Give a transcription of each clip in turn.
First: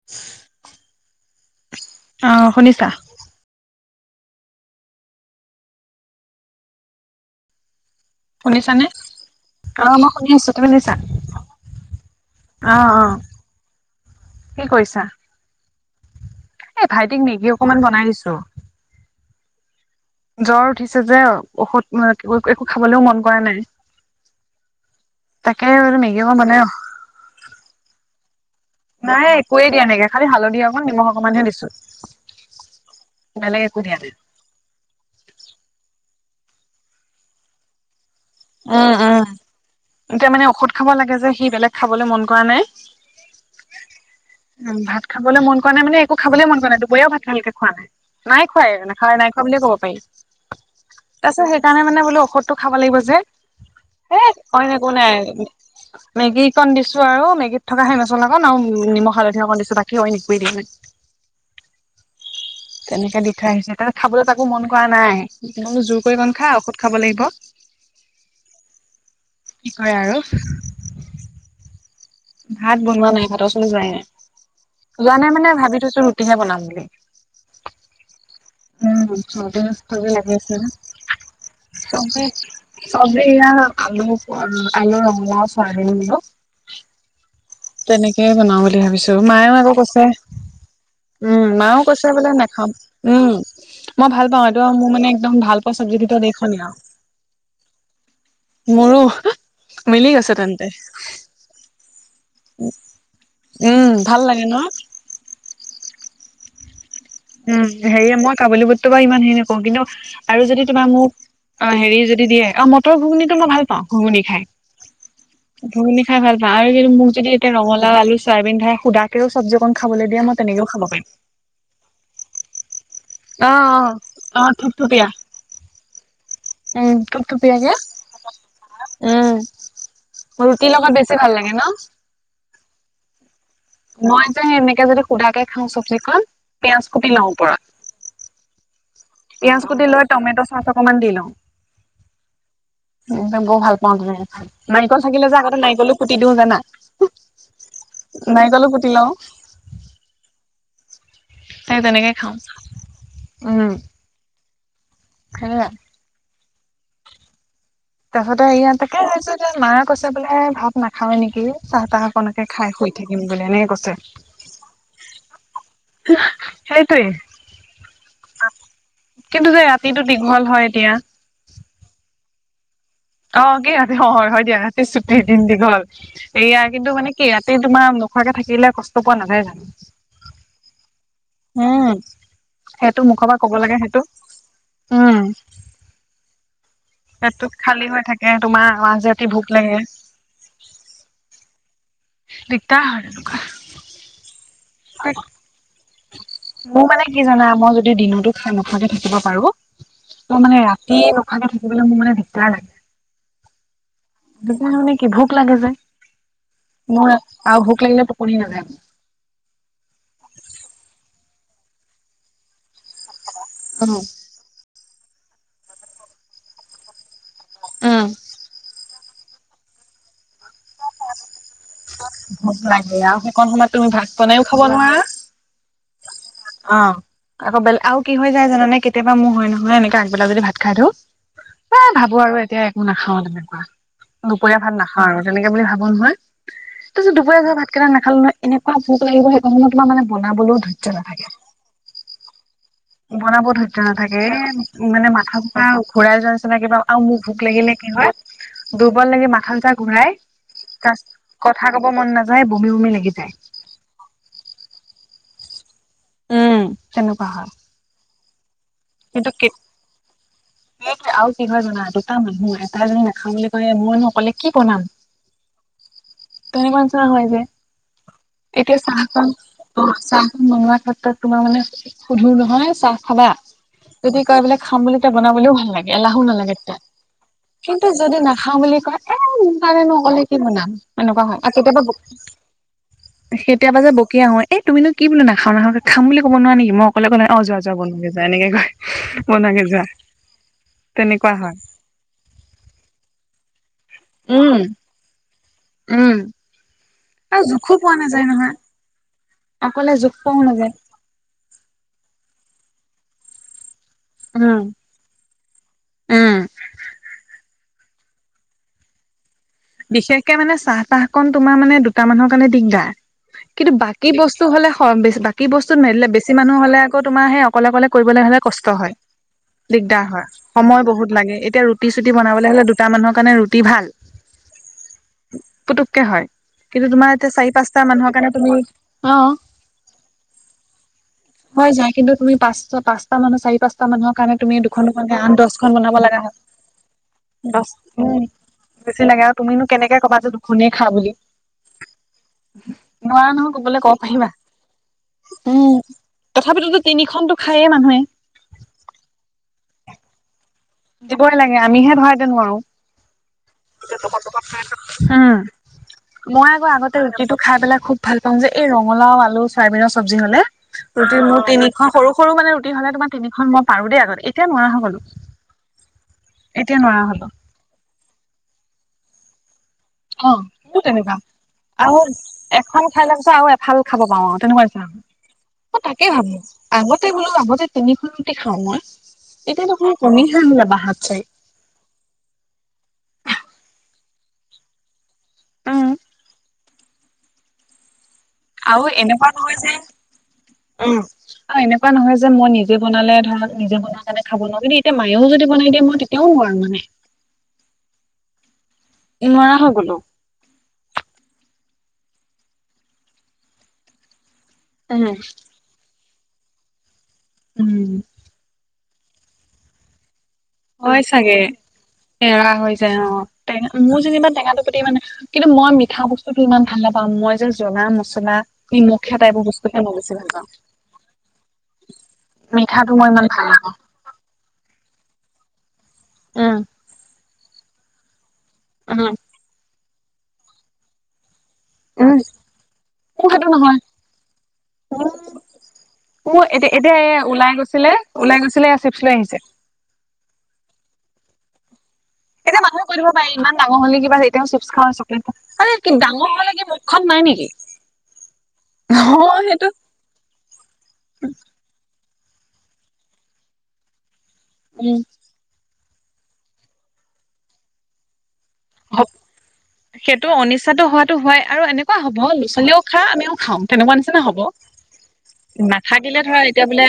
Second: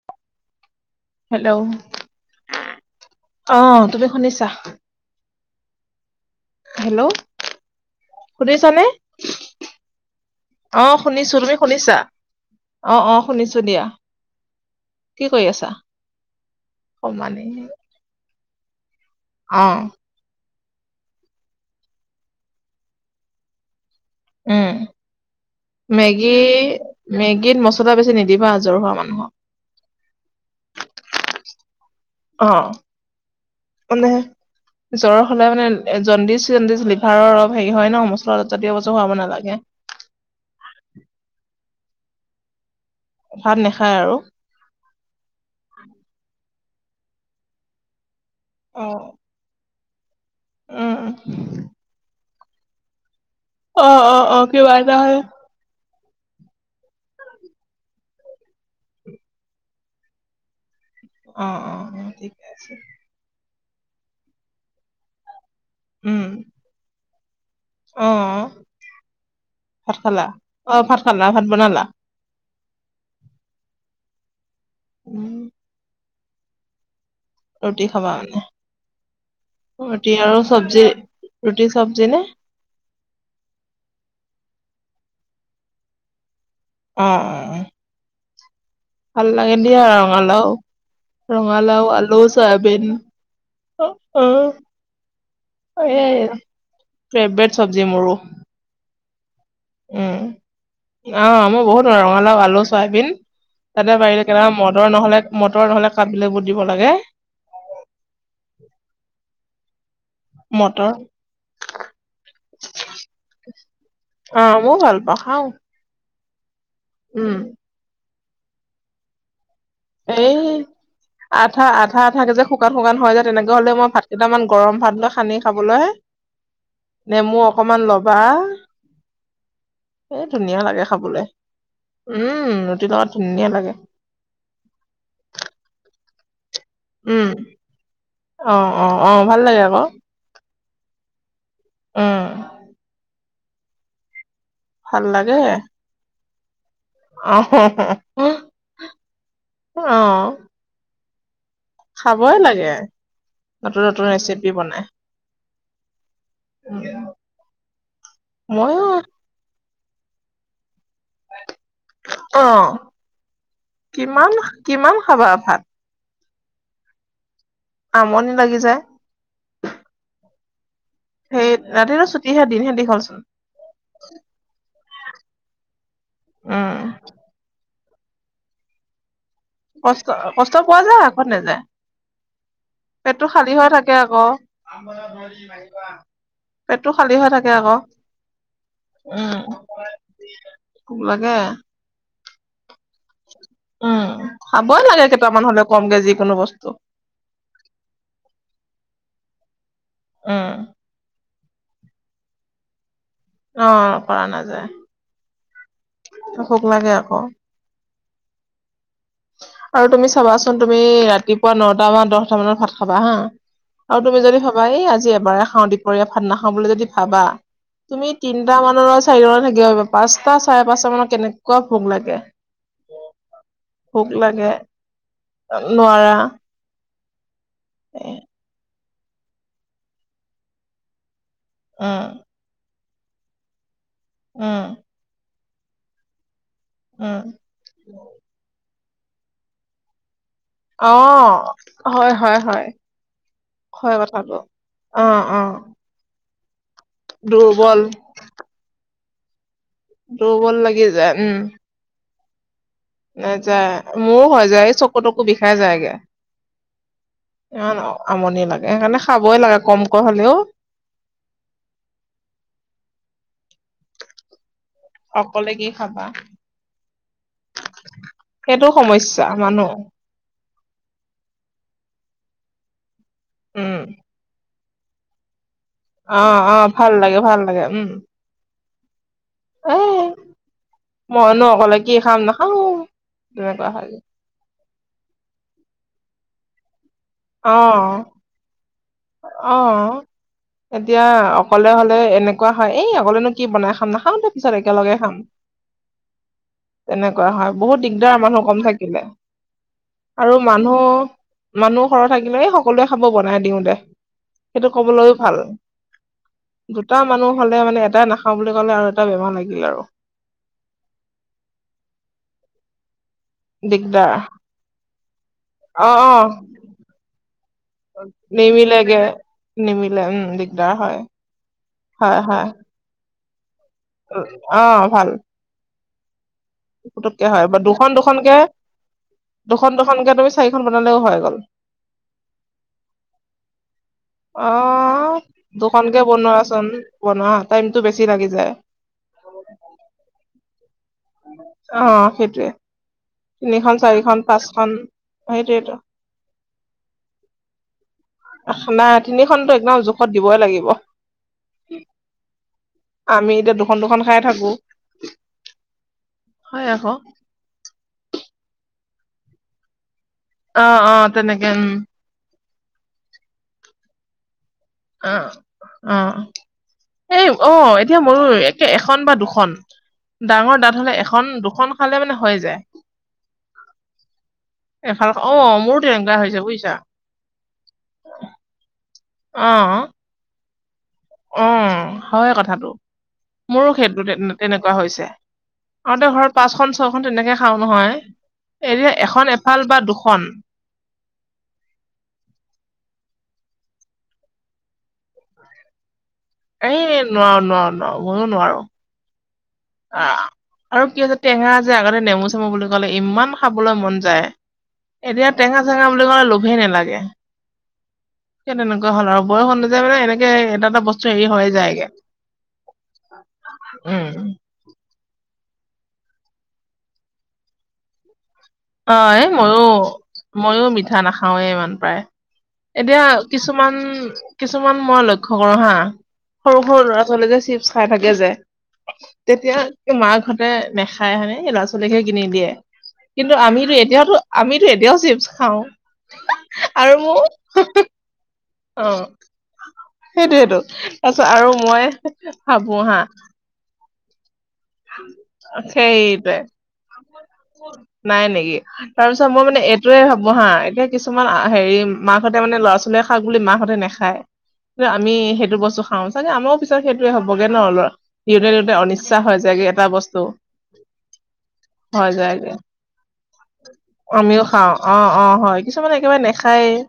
[unintelligible] Hello অ শুনিছা অ তুমি শুনিছা হেল্ল শুনিছানে অ মই শুনি আছো তুমি অ শুনিছা শুনিছো তুমি শুনিছা অ অ শুনিছো দিয়া কি কৰিছা? কি কৰি আছা? এ ভাইটিক সমানে মেগী অকমান বনাই দিছো। অহ জ্বৰ উঠিছে যে ঔষধ এ একো খাবলৈও মন কৰা নাই উম তাকে মেগি মেগী অকমাণ বনাই অ মেগীত মছলা বেছি নিদিবা জ্বৰ হোৱা নাই মানুহক একোৱে দিয়া নাই খালি হালধি অকণমান নিমখ অকমান হে দিছো অ বেলেগ একো দিয়া মানে নাই জ্বৰ হ'লে মানে জণ্ডিচ, জণ্ডিচ লিভাৰৰ অলপ হেৰি হয় ন মছলা জাতীয় উম বস্তু খুৱাব উম নালাগে এতিয়া মানে ঔষধ খাব লাগে যে সি বেলেগ খাবলে মন কৰা নাই ভাত নাখায় আৰু উ ভাত খাবলে মন কৰা নাই মানে একো খাবলে মন কৰা নাই দুবৰীয়াও ভাত ভালকে খোৱা নাই নাই খোৱাই অ নাখাই নাই খোৱা বুলিয়ে ক'ব পাৰি উম তাৰপিছত সেইকাৰণে মানে বোলো ঔষধ খাব লাগিব যে অ অ এ অ অইন কিবা একো এটা নাই হয় মেগী কণ দিছো আৰু মেগীত থকা সেই মছলাকণ আও নিমখ হালধি অকণ দিছো বাকী অইন এনেকোৱে দিয়া নাই অ অ অ ঠিকে আছে তেনেকে দি থৈ আহিছো তা খাবলৈ তাকো মন কৰা নাই মই বোলো জোৰ কৰি উম অকন খা ঔষধ খাব লাগিব অ অ কি কৰে ভাত আৰু খালা, অ ভাত খালা ভাত বনালা ভাত বনোৱা নাই ভাতৰ ওচলো যোৱাই নাই যোৱা নাই উম, মানে ভাবি থৈছো ৰুটিহে বনাম বুলি ৰুটি খাবা উম চৰ্দি মানে চৰ্দি ৰুটি লাগি আৰু আছে যে চবজি ৰুটি চব্জি নে চবজি এয়া আলু, আলু, ৰঙালাও চয়াবিন বোলোঁ। অ অ তেনেকেই বনাও বুলি ভাবিছো ভাল মায়েও লাগে আকৌ দিয়া কৈছে ৰঙালাও, উম মাও ৰঙালাও, কৈছে আলু, বোলে নাখাও চয়াবিন। উম অ', মই অ, ভাল পাওঁ এইটো মোৰ মানে একদম ভাল পোৱা চবজি এই ভিতত এইখনে আও ফেভৰেট চব্জি মোৰো, মোৰো মিলি উম। গৈছে তেন্তে অ মই বহুত মানে ৰঙালাও, আলু, চয়াবিন উম তাতে ভাল পাৰিলে লাগে ন? কেইটামান মটৰ নহ'লে মটৰ নহ'লে কাবুলি বুট দিব লাগে। উম, হেৰি মই কাবুলী বুটটো বা ইমান হেৰি নকৰোঁ, কিন্তু আৰু যদি তোমাৰ মটৰ মোক অ'- হেৰি যদি দিয়ে- অ' মটৰ ঘুগুনিটো মই ভাল পাওঁ, ঘুগুনি খাই। অ', মইও ভাল পাও খাও। ঘুগুনী খাই ভাল পাওঁ আৰু কিন্তু মোক যদি এতিয়া সেই ৰঙলাও, আলু, চয়াবিন খাই সুদা কেও চবজি অকণ খাবলৈ দিয়ে, মই এই তেনেকেও খাব পাৰিম। আঠা- আঠা - আঠাকে যে শুকান - শুকান হয় যে অ তেনেকুৱা হ'লে, মই ভাত অ। অ কেইটামান গৰম ভাত থুপথুপীয়া লৈ সানি খাবলৈ উম নেমু থুপথুপীয়াকে অকমান লবা উম। এ ধুনীয়া ৰুটিৰ লাগে লগত বেছি খাবলে। ভাল লাগে ন? উম, ৰুটিৰ লগত ধুনীয়া লাগে। মই যে এনেকে যদি সুধাকে খাওঁ চবজিখন পিয়াজ কুটি লওঁ উম অ অ অ ভাল ওপৰত। লাগে পিয়াজ আকৌ কুটি লৈ টমেটো ছ'চ অকমান দি লওঁ। উম। একদম বৰ ভাল পাওঁ তেনেকে খাই। ভাল নাৰিকল থাকিলে লাগে যে আগতে নাৰিকলো কুটি দিওঁ জানা অ' হঁ-হঁ। নাৰিকলো কুটি লওঁ। অ'। সেই তেনেকে খাওঁ খাবই লাগে, উম নতুন - নতুন ৰেচিপি বনাই। [unintelligible] উম। তাৰ পিছতে ইয়া ময়ো তাকে আছে যে মায়ে কৈছে বোলে ভাত নাখাৱে নেকি, চাহ-তাহকনকে খাই শুই থাকিম বুলি এনেকে কৈছে। কিমান অ' কিমান খাবা ভাত? সেইটোৱে। আমনি লাগি যায়। কিন্তু যে ৰাতিটো দীঘল হয় এতিয়া। সেইটো। ৰাতিটো ছুটিহে, দিনহে দীঘল চোন। অ' কি ৰাতি হ- হয় দিয়া, ৰাতি ছুটি, দিন দীঘল। এইয়া উম কিন্তু মানে কি ৰা তি তোমাৰ নোখোৱাকে থাকিলে, কষ্ট পোৱা নাযায় জানো? কষ্ট- কষ্ট পোৱা যায় ত নাযায়, উম সেইটো পেটটো মুখৰ পৰা ক'ব খালী হৈ লাগে থাকে সেইটো আকৌ। উম পেটটো খালী হৈ পেটটো থাকে আকৌ, খালী হৈ থাকে তোমাৰ মাজ ৰাতি উম। ভোক লাগে ভোক লাগে। দিকদাৰ হয়। উম, খাবই লাগে কেইটামান হ'লেও কমকে যিকোনো বস্তু মোৰ মানে কি জানা, মই যদি দিনতো খাই নখাকে থাকিব পাৰোঁ, তো উম। মানে ৰা তি নোখোৱাকে থাকিবলৈ মোৰ মানে দিগদাৰ লাগে। অ', কৰা নাযায় দিকদাৰ মানে কি, ভোক লাগে যে। ভোক লাগে মোৰ আকৌ। আৰু ভোক লাগিলে টোপনি নাযায়। আৰু তুমি চাবাচোন, তুমি ৰাতিপুৱা নটা বা দহটা মানত ভাত খাবা হা, আৰু তুমি যদি ভাবা, এই আজি এবাৰে খাওঁ, দপৰীয়া ভাত নাখাওঁ বুলি যদি ভাবা, উম, তুমি তিনিটা মানৰ, চাৰিটালৈ থাকিব পিব। পাঁচটা, চাৰে পাঁচটা মানত কেনেকুৱা ভোক লাগে ভোক লাগে অ'। সেইকণ সময়ত তুমি ভাত ভোক বনাইও লাগে। খাব নোৱাৰা নোৱাৰা। অ'। আকৌ বেলেগ- আৰু এ কি হৈ যায় জানানে, কেতিয়াবা মোৰ হয় নহয় এনেকে আগবেলা যদি ভাত খাই দিওঁ এ উম, ভাবো আৰু এতিয়া একো নাখাওঁ তেনেকুৱা, দুপৰীয়া উম, ভাল নাখা ও আৰু, তেনেকে বুলি ভাব নহয়। তাছত উম। দুপৰীয়া [unintelligible] ভাত কেইটা নাখালো নহয়, এনেকুৱা ভোক লাগিব সেইকণ সময়ত তোমাৰ মানে বনাবলৈও ধৈৰ্য নাথাকে অ', হয় - হয় - হয়। বনাব ধৈৰ্য্য হয় নাথাকে কথাটো এ মানে অ', মাথা অ', ঘুৰাই যোৱাৰ নিচিনা কিবা আৰু মোক ভোক লাগিলে দুৰ্বল কি হয় দুৰ্বল লাগি মাথালা ঘুৰাই দুৰ্বল লাগি যায় উম কথা খাব মন নাযায় বমি বমি লাগে। নাযায় মোৰো হৈ যায় চকু তকু বিষাই যায়গে। উম তেনেকুৱা হয়। অ আমনি লাগে সেইকাৰণে খাবই লাগে কমকৈ হলেও স আৰু কি হয় জানা দুটা মানুহ এটাই নাখাওঁ বুলি কয় মইনো অকলে কি বনাম। অকলে কি খাবা। ধনী মঞ্চনা হয় যে সেইটো এতিয়া চাহ সমস্যা কণ মানুহ চ চ [unintelligible] মনোৱা ক্ষেত্ৰত তোমাৰ মানে সোধো নহয় চাহ খাবা উম যদি কয় বোলে খাম বুলিলে বনাবলেও ভাল লাগে অ এলাহো অ নালাগে তেতিয়া। ভাল লাগে ভাল লাগে কিন্তু উম যদি নাখাওঁ বুলি কয় এই মোৰ এ কাৰেনেনো অক'লে কি বনাম। এনেকুৱা হ মইনো আৰু অকলে কেতিয়াবা কি খাম নাখাও তেনেকুৱা কেতিয়াবা হয় যে কিয় অ এই তুমিনো কি বোলো নাখাওঁ নাখাওঁ খাম বুলি কব নোৱাৰা নেকি মই অকলে অকলে অ যোৱা যোৱা বনোৱােগে যোৱা এনেকে কয়। বনোৱাগে যোৱা অঁ এতিয়া তেনেকুৱা হয় অকলে হলে এনেক হয়, এই আগলেনো কি বনাই খাম নাখাওঁ দে পিছত উম একেলগে খাম। উম তেনেকুৱা আৰু হয় জোখো বহুত পোৱা দিগদাৰ নাযায় মানুহ নহয় কম থাকিলে অকলে জোখ আৰু পোৱাও নাযায় মানুহ মানুহ সৰ থাকিলে সকলোৱে খাব বনাই দিওঁ দে উম সেইটো কবলৈও ভাল। উম দুটা মানুহ হলে মানে এটাই নাখাওঁ বুলি ক'লে আৰু এটা বেমাৰ লাগিল আৰু। বিশেষকে মানে চাহ -তাহকণ তোমাৰ মানে দুটা মানুহৰ কাৰণে দিগ্‌দাৰ কিন্তু বাকী দিগদাৰ বস্ বস্তু হ'লে স বেছি বাকি বস্তুত অ মেলিলে অ বেছি মানুহ হ'লে আকৌ তোমাৰ সেই অক্‌ অকলে অকলে কৰিবলৈ হলে কষ্ট হয় নিমিলেগে নিমিলে দিগদাৰ উম হয় দিগদাৰ সময় হয় বহুত লাগে এতিয়া ৰুটি চুটি হয় বনাব হয় হ'লে দুটা মানুহৰ কাৰণে ৰুটি ভাল। অ ভাল। পুতুককে হয়। কিন্তু তোমাৰ পুতুককে এতিয়া হয় চাৰি বা পাঁচটা দুখন মানুহৰ কাৰণে দুখনকে তুমি অ। দুখন দুখনকে তুমি চাৰিখন বনালেও হৈ গ'ল হয় যায় কিন্তু তুমি পাচ পাচটা মানু চাৰি পাচটা মানুক কাৰণে অ তুমি দুখন দুখনকে আঠ- দশখন দুখনকে বনাব লগা হ'য়। বনোৱাচোন বনোৱা উম, টাইমতটো বেছি লাগি দশখন যায় তেনেকে আৰু তুমিনো কেনেকে ক'বা যে দুখনে খা বুলি? অঁ, সেইটোৱে। নোৱাৰা নহয় ক'বলৈ তিনিখন ক'ব চাৰিখন পাৰিবা পাঁচখন সেইটোৱেটো। তথাপিতোটো তিনিখনটো খাইয়ে মানুহে। আহ্‌ সোনা তিনিখনটো একদম জোখত দিবই লাগিব। দিবই লাগে। আমিহে ধৰা এতিয়া নোৱাৰো। আমি এতিয়া দুখন দুখন লোকে পকৰ পকৰ থাকো। খাই থয়। উম। মই আক' হয় আকৌ আগতে ৰুটিটো খাই পেলাই খুব ভাল পাওঁ যে এই ৰঙলাও, আলু, চয়াবিনৰ চব্জি হ'লে। অ অ ৰুটিৰ মোৰ তেনেকে তিনিখ সৰু সৰু মানে ৰুটি হ'লে তোমাৰ তিনিখন মই পাৰো দেই আগতে। এতিয়া মই নোৱাৰা হৈ গ'লো। অঁ, অ এতিয়া নোৱাৰা হলো এই অঁ এতিয়া মোৰো একে এখন বা দুখন। অ ডাঙৰ ডাঠ মোৰ হ'লে তেনেকুৱা এখন দুখন আৰু খালেমানে হৈ যায়। এখন খাই লোৱাৰ পিছত আৰু এফাল খাব পাৰো আৰু তেনেকুৱা নিচিনা এফাল খাওঁ। অ মোৰো তেনেকুৱা হৈছে বুজিছা? থেই বোলো আগতে তিনিখন ৰুটি খাওঁ মই এতিয়া দেখোন কমিহে আহিলে বাঢ়াত চাই। অঁ, হ'য় কথাটো। মোৰো সেইটো তে তেনেকুৱা হৈছে। উম আগতে ঘৰত পাঁচখন ছয়খন তেনেকে খাওঁ নহয়। এতিয়া এখন এফাল বা দুখন। ওঁ। আৰু এনেকুৱা নহয় যে মই নিজে বনালে, ধৰাহওক নিজে বনোৱা কাৰণে খাব নোৱাৰো কিন্তু এতিয়া মায়েও যদি বনাই দিয়ে মই তেত্‌ এই নোৱাৰ নোৱাৰ নোৱাৰো মইও নোৱাৰোঁ। নোৱাৰা হ'ল? আঁ, আৰু কি হৈছে টেঙা যে আগতে নেমু-চেমু বুলি ক'লে ইমান খাবলৈ মন যায়। উম এতিয়া টেঙা-চেঙা বুলি ক'লে লোভেই নালাগে। উম, এতিয়া তেনেকুৱা হ'ল আৰু বয়স অনুযায়ী মানে এনেকে হে এটা এটা হ'য় বস্তু হেৰি চাগে? হৈ যায়গে এৰা হৈ যায় অ, টেঙা মোৰ উম। যেনিবা টেঙাটো প্ৰতি মানে কিন্তু মই মিঠা বস্তুতোটো ইমান ভাল নাপাওঁ। মই যে জ্বলা মছলা অঁ, নিমখীয়া এ টাইপৰ বস্তুহে মই বেছি ভাল পাওঁ ময়ো-ময়ো মিঠা নাখাওঁৱে ইমান প্ৰায়। মিঠাটো এতিয়া মই ইমান ভাল নাপাওঁ কিছুমান কিছুমান মই লক্ষ্য কৰো হাঁ। উম সৰু-সৰু ল'ৰা-ছোৱালী যে চিপছ খাই থাকে যে উম তেতিয়া মাকহঁতে নেখায় হ'য়, এনে ল'ৰা-ছোৱালীকহে উম কিনি দিয়ে। মোৰ কিন্তু সেইটো আমিটো, নহয় এতিয়াওটো আমিটো এতিয়াও মোৰ চিপছ খাওঁ। মোৰ এতি এতিয়া আৰু মোৰ এইয়া ওলাই গৈছিলে, ওলাই গৈছিলে চিপছ লৈ আহিছে। সেইটোয়েইটো, তাৰপিছত আৰু মই এতিয়া ভাবো মানহক হা কৈ দিব পাৰি, ইমান ডাঙৰ হলি কিবা এতিয়াও চিপছ খাৱ। চকলেটো আৰে কি ডাঙৰ সেইটোৱে হলে কি মুখখন নাই নেকি? নাই নেকি? অ তাৰ পিছত মই মানে সেইটো এইটোৱে হ'ব হাঁ। এতিয়া কিছুমান হেৰি মাকহঁতে মানে ল'ৰা-ছোৱালীয়ে খাওক বুলি মাকহঁতে নেখায়। যে উম আমি সেইটো বস্তু খাওঁ চাগে? আমাৰও পিছত সেইটোৱে হ'বগে ন ল'ৰা। নিজে হপ সেইটো অনিচ্ছাটো হোৱাটো হ'য় আৰু এনেকুৱা হৈ হ'ব যায়গে লৰ-ছোৱালীও খা আমিও খাওঁ, তেনেকুৱা নিচিনা হ'ব। আমিও খাওঁ অ অ হয় কিছুমানে নাথাকিলে একেবাৰে ধৰা এতিয়া নেখায়ে বোলে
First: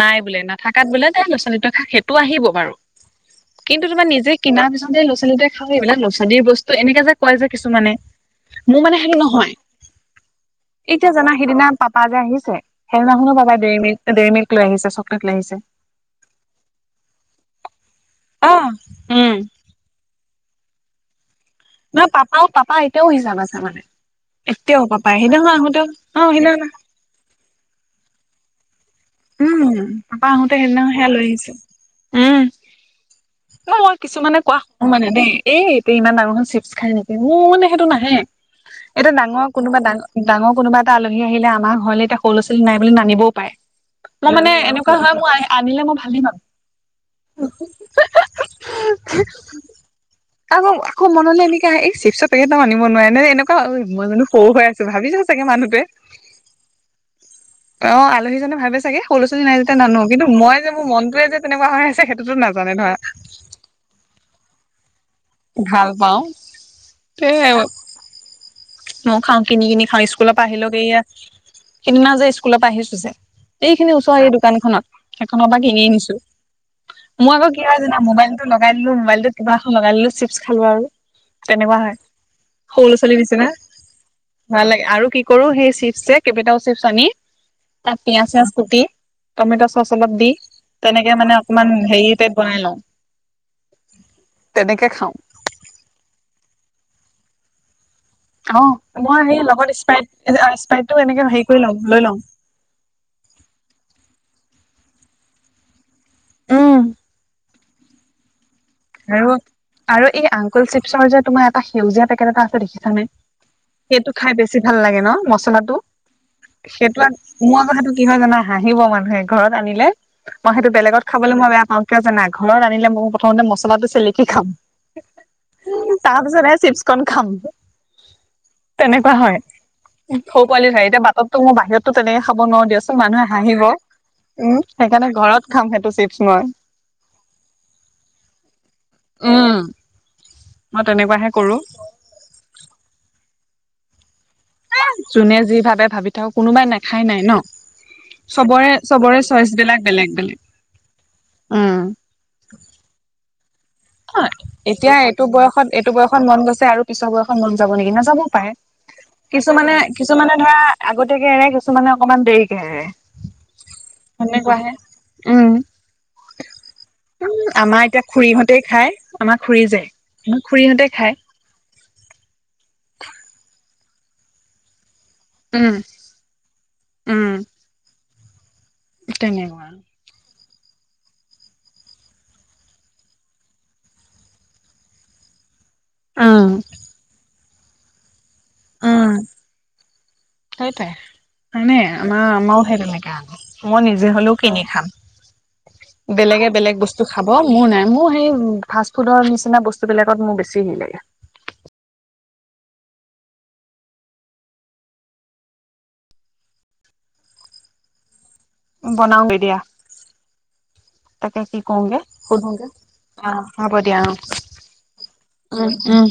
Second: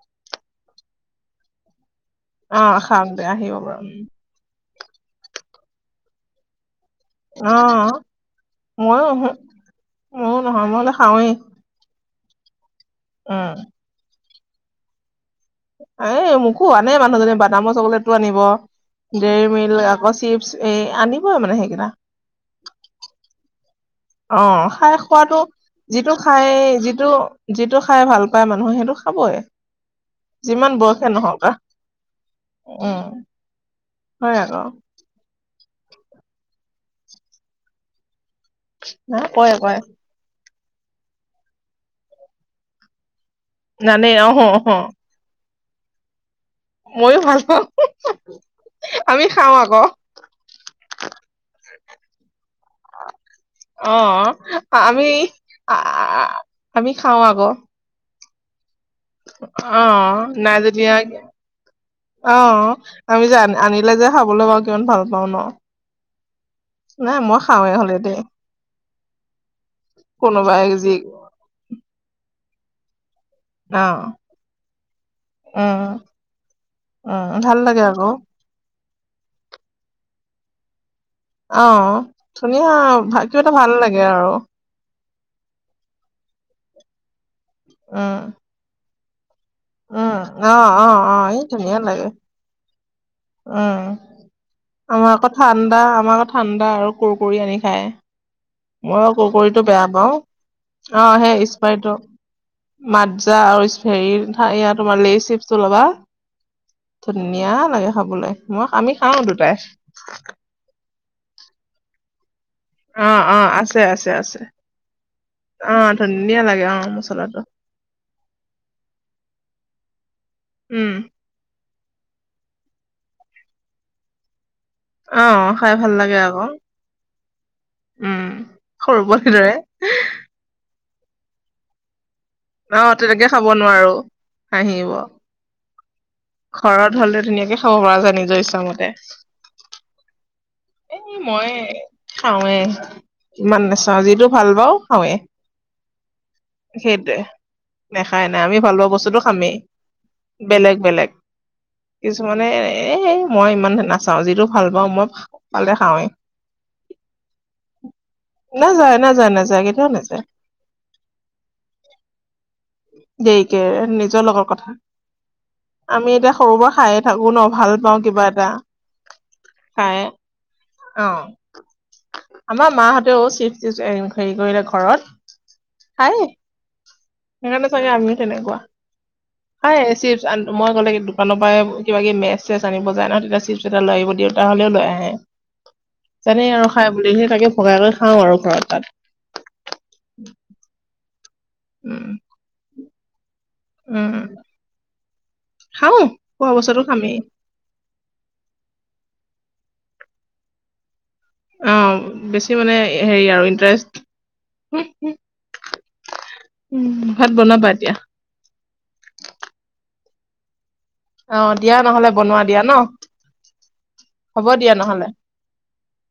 নাই বোলে, নাথাকাত বোলে তই ল'ৰা-ছোৱালীদুটাক সেইটো আহিব অ বাৰু খাওক দে আহিব কিন্তু বাৰু তোমাৰ নিজে কিমান পিছত যে লৰ-ছোৱালী যে খাই, এইবিলাক লৰা-ছোৱালীৰ বস্তু। এনেকে যে ক'য় যে অ কিছুমানে মোৰ মানে ময়ো সেইটো উহো, নহ'য়। ময়ো নহয় মই হ'লে এতিয়া খাওঁৱেই জানা সিদিনা পাপা যে আহিছে, সেইদিনাখনো উম পাপাই দেৰিমিল্ক ডেৰিমিল্ক লৈ আহিছে। চকলেট লৈ আহিছে। এই মোকো আনে, মানুহজনে বাদামৰ চকলেটো আনিব, অ উম ডেৰি মিল্ক আকৌ চিপ এই আনিবই মানে সেইকেইটা। নে পাপা-পাপা এতিয়াও হিচাপ আছে মানে। অ, এতিয়াও খাই পাপাই খোৱাটো। সেইদিনাখন আহোতেও যিটো অ খাই, সেইদিনাখন যিটো-যিটো খাই ভাল পায় মানুহে। সেইটো খাবই। উম, পাপা আহোতে যিমান সেইদিনা বয়সে সেয়া লৈ নহওক আহিছে। আহ উম, উম মই কিছুমানে হয় কোৱা আকৌ শুনো মানে দেই। এই এতিয়া ইমান ডাঙৰখন চিপছ খাই নেকি মোৰ মানে সেইটো নাহে। এতিয়া নাই ডাঙৰ কয় কয় কোনোবা ডাঙৰ ডাঙৰ কোনোবা এটা আলহী আহিলে আমাৰ ঘৰ এতিয়া সৰু লৰা-ছোৱালী নাই বুলি নানিবও পাৰে। জানেই মই অহ মানে অহ এনেকুৱা হয় মই আনিলে মই ভালেই পাওঁ। মইয়ো ভাল পাওঁ, আমি খাও আকৌ। আকৌ আকৌ মনলৈ এনেকে এই চিপছৰ পেকেট এটাও আনিব নোৱাৰে নে এনেকে। অ, মই মানে সৰু হৈ আছো আমি ভাবিছো চাগে মানুহটোৱে। আমি খাওঁ আকৌ অ, আলহীজনে ভাবে চাগে। সৰু লৰা-ছোৱালী নাই যেতিয়া, অ নানো কিন্তু নাই মই যে মোৰ যেতিয়া মনটোৱে যে তেনেকুৱা হৈ আছে অ সেইটোতো নাজানে ধৰা। আমি যে আনিলে যে খাবলে পাও, কিমান ভাল পাওঁ ন। ভাল পাওঁ। নাই এ মই খাওঁৱে হ'লে দেই মই খাওঁ, কিনি-কিনি খাওঁ, স্কুলৰ পৰা কোনোবাই আহিলো যি সেইয়া সেইদিনা যে স্কুলৰ পৰা আহিছো যে, অ এইখিনি ওচৰৰ এই দোকানখনত সেইখনৰ পৰা উম কিনি আনিছো। উম মই ভাল আকৌ কি লাগে হয় জনা আকৌ মোবাইল লগাই দিলো মোবাইলটোত কিবা এখন লগাই দিলো চিপছ খালো আৰু। অ, তেনেকুৱা হয় ধুনীয়া সৰু ল'ৰা ছোৱালীৰ কিবা নিচিনা এটা ভাল লাগে আৰু। ভাল লাগে। আৰু কি কৰো সেই চিপ কেইবাটাও চিপছ আনি, তাতে উম পিয়াজ চিয়াজ কুটি, টমেট চচ উম অলপ দি অ অ অ তেনেকে এই মানে অকমান ধুনীয়া লাগে হেৰি টাইপ বনাই লওঁ। উম, তেনেকে খাওঁ আমাৰ আকৌ ঠাণ্ডা আমাৰ আকৌ ঠাণ্ডা আৰু কুৰকুৰি আনি খায়। অ মই সেই কুৰকুৰিটো লগত বেয়া স্প্ৰাইট পাওঁ। স্প্ৰাইটটো অ, এনেকে হেৰি সেই কৰি লওঁ লৈ স্পাইৰটো। লওঁ মাদ্জা আৰু তোমাৰ লেইছ চিপছটো ল'বা, ধুনীয়া লাগে খাবলে মই আমি খাও দুটাই। চিপচৰ যে তোমাৰ এটা সেউজীয়া পেকেট এটা আছে দে অ অ আছে সেইটো আছে খাই আছে বেছি ভাল লাগে ন মচলাটো অ ধুনীয়া লাগে অ সেইটো মচলাটো মো আক সেইটো, কিহয় জানা হাঁহিব মানুহে ঘৰত আনিলে মই সেইটো উম বেলেগত খাব মই বেয়া পাওঁ কিয় জানা ঘৰত আনিলে মই প্ৰথমতে মছলাটো চেলেকি খাম। অ', খাই ভাল লাগে আকৌ, তাৰপিছত চিপচখন খাম। উম তেনেকুৱা সৰুবৰ হয় দৰে। সৰু পোৱালি এতিয়া বাটত, মোৰ বাহিৰটো তেনেকে খাব নোৱাৰো অ', দিয়াচোন তেনেকে মানুহে খাব হাঁহিব নোৱাৰো, উম হাঁহিব। সেইকাৰণে ঘৰত, খাম সেইটো চিপছ মই। ঘৰত হলে ধুনীয়াকে খাব পৰা যায় নিজৰ ইচ্ছামতে। উম মই এ তেনেকুৱাহে মই কৰো খাওৱে ইমান নাচাও যিটো ভাল পাওঁ, খাওঁৱে, যোনে যি ভাবে ভাবি থাকক কোনোবাই নাখাই সেইটোৱে। নাই ন। নেখায় নাই, আমি চবৰে ভাল পোৱা চবৰে বস্তুটো খামেই, চইচবিলাক বেলেগ বেলেগ। উম কিছুমানে এ মই ইমান হেনা এতিয়া এইটো বয়সত এইটো বয়সত মন গৈছে আৰু পিছৰ বয়সত মন যাব নেকি নেযাব, নাযায়, পায় নাযায়, নাযায়, কিছুমানে কেতিয়াও নাযায়, কিছুমানে ধৰা আগতিয়াকে এৰে কিছুমানে অকমান দেৰিকে এৰে। দেৰিকে নিজৰ লগৰ সেনেকুৱাহে কথা। উম। আমি এতিয়া সৰু পৰা খাইয়ে থাকো ন ভাল পাওঁ কিবা এটা। সতে খাই আমাক খুৰি যে খাই, আমাক খুৰীহঁতে খায়। অ'। আমাৰ মাহঁতেও চিফ চ হেৰি কৰিলে ঘৰত। উম খায়ে উম সেইকাৰণে চাগে আমি তেনেকুৱা তেনেকুৱা খায়ে চি মই গলে দোকানৰ পৰাই কিবা কি মেচ চেচ আনিব যায় ন তেতিয়া চিপছ এটা লৈ আহিব দিয়ে দেউটা হ'লেও লৈ আহে। উম জানেই আৰু খাই বুলি সি তাকে ভগাই কৰি খাওঁ আৰু ঘৰত। তাত অ তাই তাই মানে উম আমাৰ আমাৰও সেই তেনেকে আক, মই নিজে উম হলেও কিনি খাম, খাওঁ বেলেগে খোৱা বেলেগ বস্তুটো বস্তু খামেই খাব। মোৰ নাই মোৰ সেই ফাষ্ট ফুডৰ নিচিনা বস্তুবিলাকত মোৰ বেছি হেৰি লাগে। অ বেছি মানে হেৰি আৰু ইন্টাৰেষ্ট- উম ভাত বনাবা এতিয়া। বনাও গে দিয়া। অ তাকে কি দিয়া কওঁ গে নহ'লে বনোৱা সোধো দিয়া ন অ হব দিয়া অ। হ'ব দিয়া নহ'লে উম উম।